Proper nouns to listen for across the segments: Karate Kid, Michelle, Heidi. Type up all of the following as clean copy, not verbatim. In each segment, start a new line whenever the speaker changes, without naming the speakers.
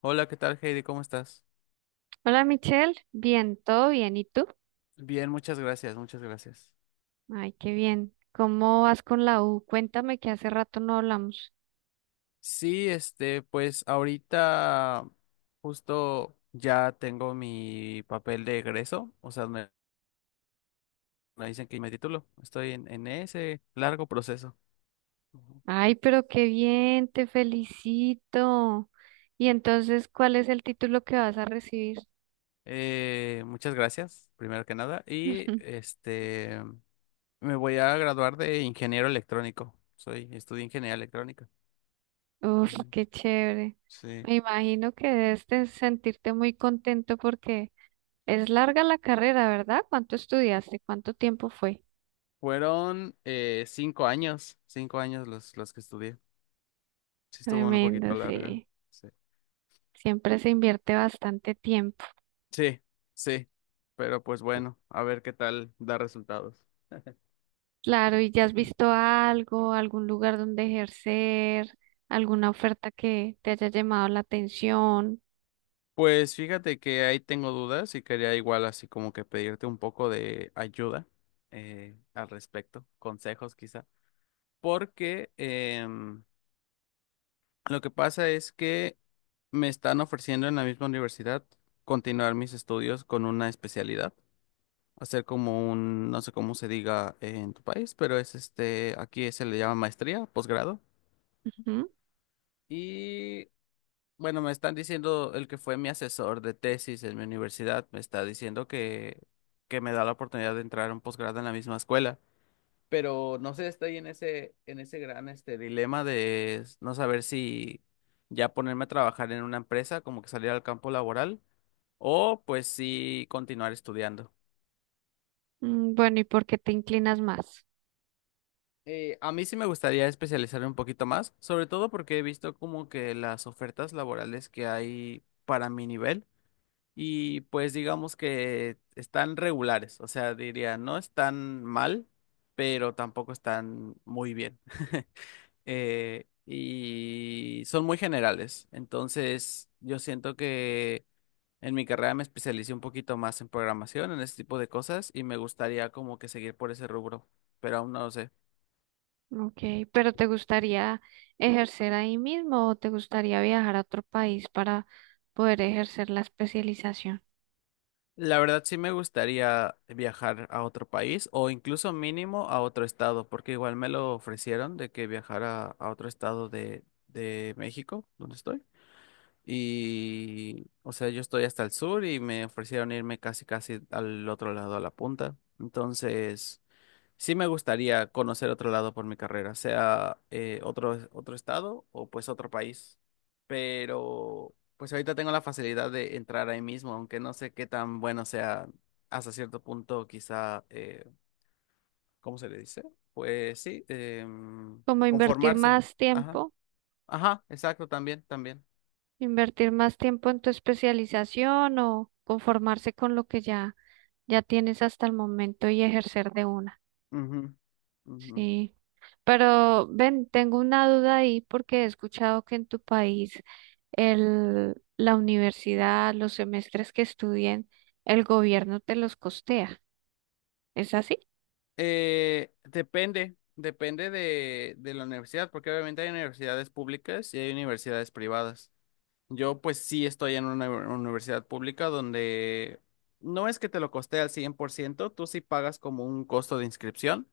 Hola, ¿qué tal, Heidi? ¿Cómo estás?
Hola Michelle, bien, todo bien, ¿y tú?
Bien, muchas gracias, muchas gracias.
Ay, qué bien. ¿Cómo vas con la U? Cuéntame que hace rato no hablamos.
Sí, este, pues ahorita justo ya tengo mi papel de egreso, o sea, me dicen que me titulo. Estoy en ese largo proceso. Ujú.
Ay, pero qué bien, te felicito. Y entonces, ¿cuál es el título que vas a recibir?
Muchas gracias, primero que nada. Y este, me voy a graduar de ingeniero electrónico. Soy, estudié ingeniería electrónica.
Uf,
Ujú.
qué chévere.
Sí.
Me imagino que debes de sentirte muy contento porque es larga la carrera, ¿verdad? ¿Cuánto estudiaste? ¿Cuánto tiempo fue?
Fueron 5 años, 5 años los que estudié. Sí, estuvo un poquito
Tremendo,
larga.
sí.
Sí.
Siempre se invierte bastante tiempo.
Sí, sí. Pero pues bueno, a ver qué tal da resultados.
Claro, ¿y ya has visto algo, algún lugar donde ejercer, alguna oferta que te haya llamado la atención?
Pues fíjate que ahí tengo dudas y quería igual así como que pedirte un poco de ayuda al respecto, consejos quizá, porque lo que pasa es que me están ofreciendo en la misma universidad continuar mis estudios con una especialidad, hacer como un, no sé cómo se diga en tu país, pero es este, aquí se le llama maestría, posgrado.
Ujú.
Y bueno, me están diciendo el que fue mi asesor de tesis en mi universidad, me está diciendo que me da la oportunidad de entrar a un posgrado en la misma escuela. Pero no sé, estoy en ese gran este dilema de no saber si ya ponerme a trabajar en una empresa, como que salir al campo laboral, o pues sí continuar estudiando.
Mm, bueno, ¿y por qué te inclinas más?
A mí sí me gustaría especializarme un poquito más, sobre todo porque he visto como que las ofertas laborales que hay para mi nivel. Y pues digamos que están regulares, o sea, diría, no están mal, pero tampoco están muy bien. Y son muy generales, entonces yo siento que en mi carrera me especialicé un poquito más en programación, en ese tipo de cosas, y me gustaría como que seguir por ese rubro, pero aún no lo sé.
Ok, pero ¿te gustaría ejercer ahí mismo o te gustaría viajar a otro país para poder ejercer la especialización?
La verdad sí me gustaría viajar a otro país o incluso mínimo a otro estado, porque igual me lo ofrecieron de que viajara a otro estado de México, donde estoy. Y, o sea, yo estoy hasta el sur y me ofrecieron irme casi casi al otro lado, a la punta. Entonces sí me gustaría conocer otro lado por mi carrera, sea otro, otro estado o pues otro país. Pero pues ahorita tengo la facilidad de entrar ahí mismo, aunque no sé qué tan bueno sea hasta cierto punto, quizá, ¿cómo se le dice? Pues sí,
¿Como invertir
conformarse.
más
Ajá,
tiempo?
ajá, exacto, también, también.
¿Invertir más tiempo en tu especialización o conformarse con lo que ya tienes hasta el momento y ejercer de una?
Ujú, ujú.
Sí, pero ven, tengo una duda ahí porque he escuchado que en tu país la universidad, los semestres que estudien, el gobierno te los costea. ¿Es así?
Depende, de la universidad, porque obviamente hay universidades públicas y hay universidades privadas. Yo pues sí estoy en una universidad pública donde no es que te lo coste al 100%, tú sí pagas como un costo de inscripción,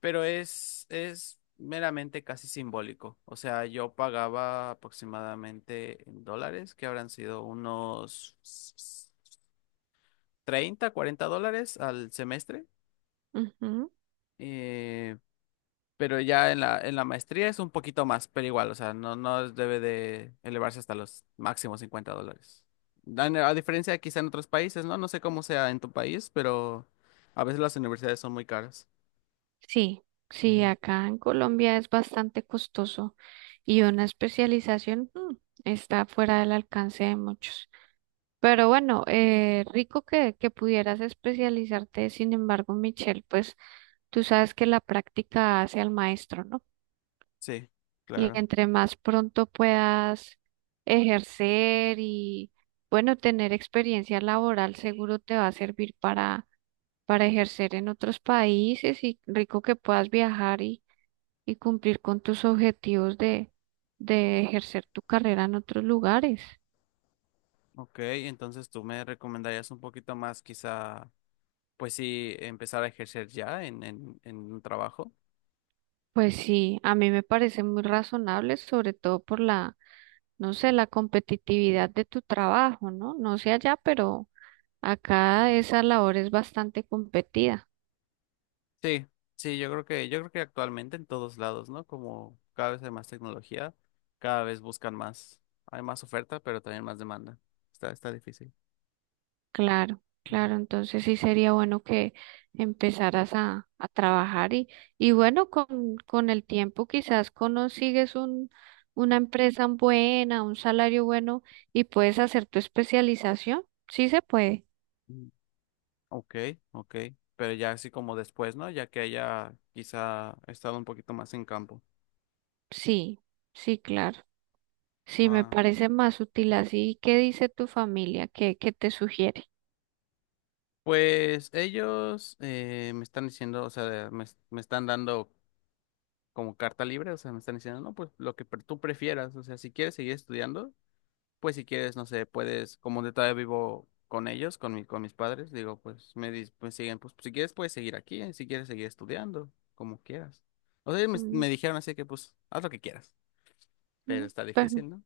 pero es meramente casi simbólico. O sea, yo pagaba aproximadamente en dólares, que habrán sido unos 30, 40 dólares al semestre.
Ujú.
Eh, Pero ya en la maestría es un poquito más, pero igual, o sea, no debe de elevarse hasta los máximos 50 dólares. A diferencia quizá en otros países, ¿no? No sé cómo sea en tu país, pero a veces las universidades son muy caras.
Sí, sí,
Ujú.
acá en Colombia es bastante costoso y una especialización, está fuera del alcance de muchos. Pero bueno, rico que pudieras especializarte, sin embargo, Michelle, pues tú sabes que la práctica hace al maestro, ¿no?
Sí,
Y
claro.
entre más pronto puedas ejercer y, bueno, tener experiencia laboral seguro te va a servir para ejercer en otros países y rico que puedas viajar y cumplir con tus objetivos de ejercer tu carrera en otros lugares.
Ok, entonces tú me recomendarías un poquito más quizá, pues sí, empezar a ejercer ya en, en un trabajo.
Pues sí, a mí me parece muy razonable, sobre todo por la, no sé, la competitividad de tu trabajo, ¿no? No sé allá, pero acá esa labor es bastante competida.
Sí, sí, yo creo que actualmente en todos lados, ¿no? Como cada vez hay más tecnología, cada vez buscan más, hay más oferta, pero también más demanda. Está difícil.
Claro, claro,
Ujú.
entonces sí sería bueno que empezaras a trabajar y bueno, con el tiempo quizás consigues un, una empresa buena, un salario bueno y puedes hacer tu especialización. Sí se puede,
Mm. Ok, ok. Pero ya así como después, ¿no? Ya que haya quizá estado un poquito más en campo.
sí, sí, claro. Sí, me
Ah,
parece más útil así. ¿Qué dice tu familia? ¿Qué, qué te sugiere?
pues ellos me están diciendo, o sea, me están dando como carta libre, o sea, me están diciendo, no, pues lo que tú prefieras, o sea, si quieres seguir estudiando. Pues si quieres, no sé, puedes, como de todavía vivo con ellos, con con mis padres, digo, pues me pues, siguen, pues si quieres puedes seguir aquí, si quieres seguir estudiando, como quieras. O sea, ellos
Mm,
me dijeron así que pues haz lo que quieras, pero
mm,
está
bueno.
difícil, ¿no?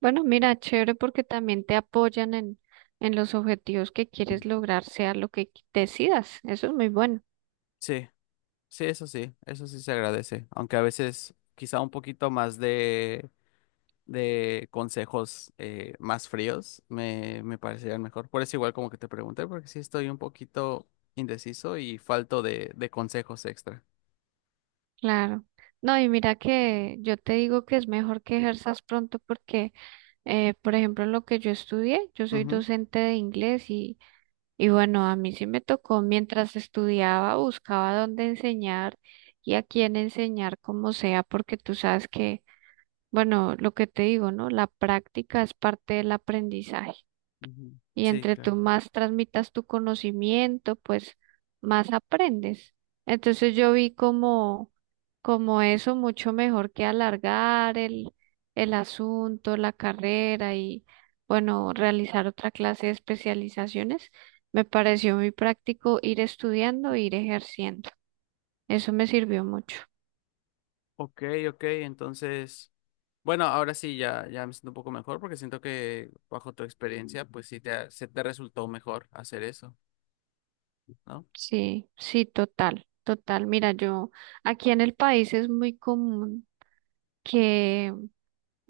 Bueno, mira, chévere porque también te apoyan en los objetivos que quieres lograr, sea lo que qui- decidas. Eso es muy bueno,
Sí, sí, eso sí, eso sí se agradece, aunque a veces quizá un poquito más de consejos más fríos me parecerían mejor. Por eso igual como que te pregunté, porque sí estoy un poquito indeciso y falto de consejos extra.
claro. No, y mira que yo te digo que es mejor que ejerzas pronto porque, por ejemplo, lo que yo estudié, yo soy docente de inglés y bueno, a mí sí me tocó mientras estudiaba, buscaba dónde enseñar y a quién enseñar, como sea, porque tú sabes que, bueno, lo que te digo, ¿no? La práctica es parte del aprendizaje.
Ujú.
Y
Sí,
entre
claro.
tú más transmitas tu conocimiento, pues más aprendes. Entonces yo vi como, como eso mucho mejor que alargar el asunto, la carrera y, bueno, realizar otra clase de especializaciones. Me pareció muy práctico ir estudiando e ir ejerciendo. Eso me sirvió mucho.
Ok, ok, entonces, bueno, ahora sí ya me siento un poco mejor porque siento que bajo tu experiencia, pues sí te, se te resultó mejor hacer eso, ¿no?
Sí, sí, total, total. Mira, yo aquí en el país es muy común que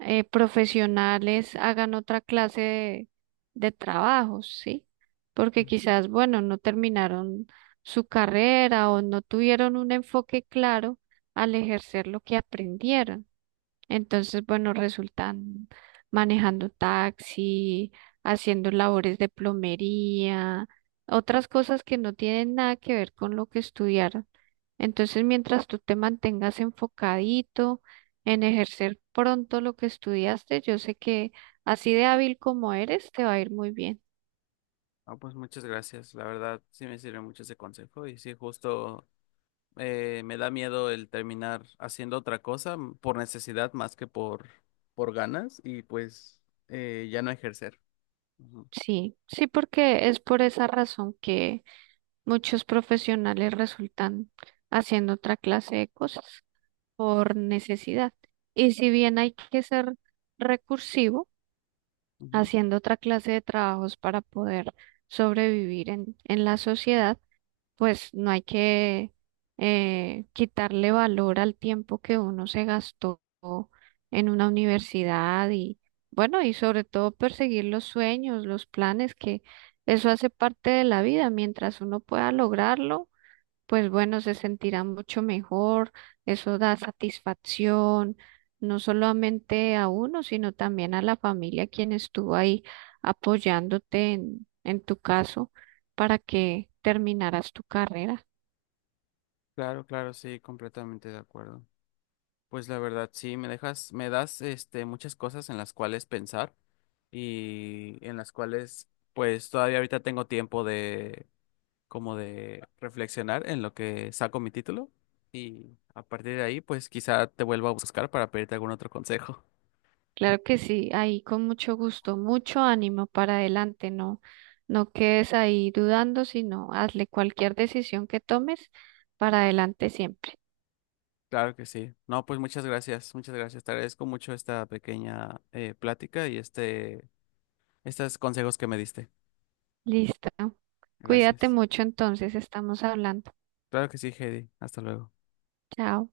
profesionales hagan otra clase de trabajos, ¿sí? Porque quizás, bueno, no terminaron su carrera o no tuvieron un enfoque claro al ejercer lo que aprendieron. Entonces, bueno, resultan manejando taxi, haciendo labores de plomería, otras cosas que no tienen nada que ver con lo que estudiaron. Entonces, mientras tú te mantengas enfocadito en ejercer pronto lo que estudiaste, yo sé que así de hábil como eres, te va a ir muy bien.
Ah, pues muchas gracias, la verdad sí me sirve mucho ese consejo y sí, justo me da miedo el terminar haciendo otra cosa por necesidad más que por ganas y pues ya no ejercer. Ujú,
Sí, sí, porque es por esa razón que muchos profesionales resultan haciendo otra clase de cosas por necesidad. Y si bien hay que ser recursivo,
ujú.
haciendo otra clase de trabajos para poder sobrevivir en la sociedad, pues no hay que quitarle valor al tiempo que uno se gastó en una universidad y bueno, y sobre todo perseguir los sueños, los planes, que eso hace parte de la vida. Mientras uno pueda lograrlo pues bueno, se sentirá mucho mejor, eso da satisfacción, no solamente a uno, sino también a la familia quien estuvo ahí apoyándote en tu caso para que terminaras tu carrera.
Claro, claro, sí, completamente de acuerdo. Pues la verdad, sí, me dejas, me das este muchas cosas en las cuales pensar y en las cuales pues todavía ahorita tengo tiempo de como de reflexionar en lo que saco mi título y a partir de ahí pues quizá te vuelva a buscar para pedirte algún otro consejo.
Claro que sí, ahí con mucho gusto, mucho ánimo para adelante, no, no quedes ahí dudando, sino hazle cualquier decisión que tomes para adelante siempre.
Claro que sí. No, pues muchas gracias, muchas gracias. Te agradezco mucho esta pequeña plática y este estos consejos que me diste.
Listo. Cuídate
Gracias.
mucho entonces, estamos hablando.
Claro que sí, Heidi. Hasta luego.
Chao.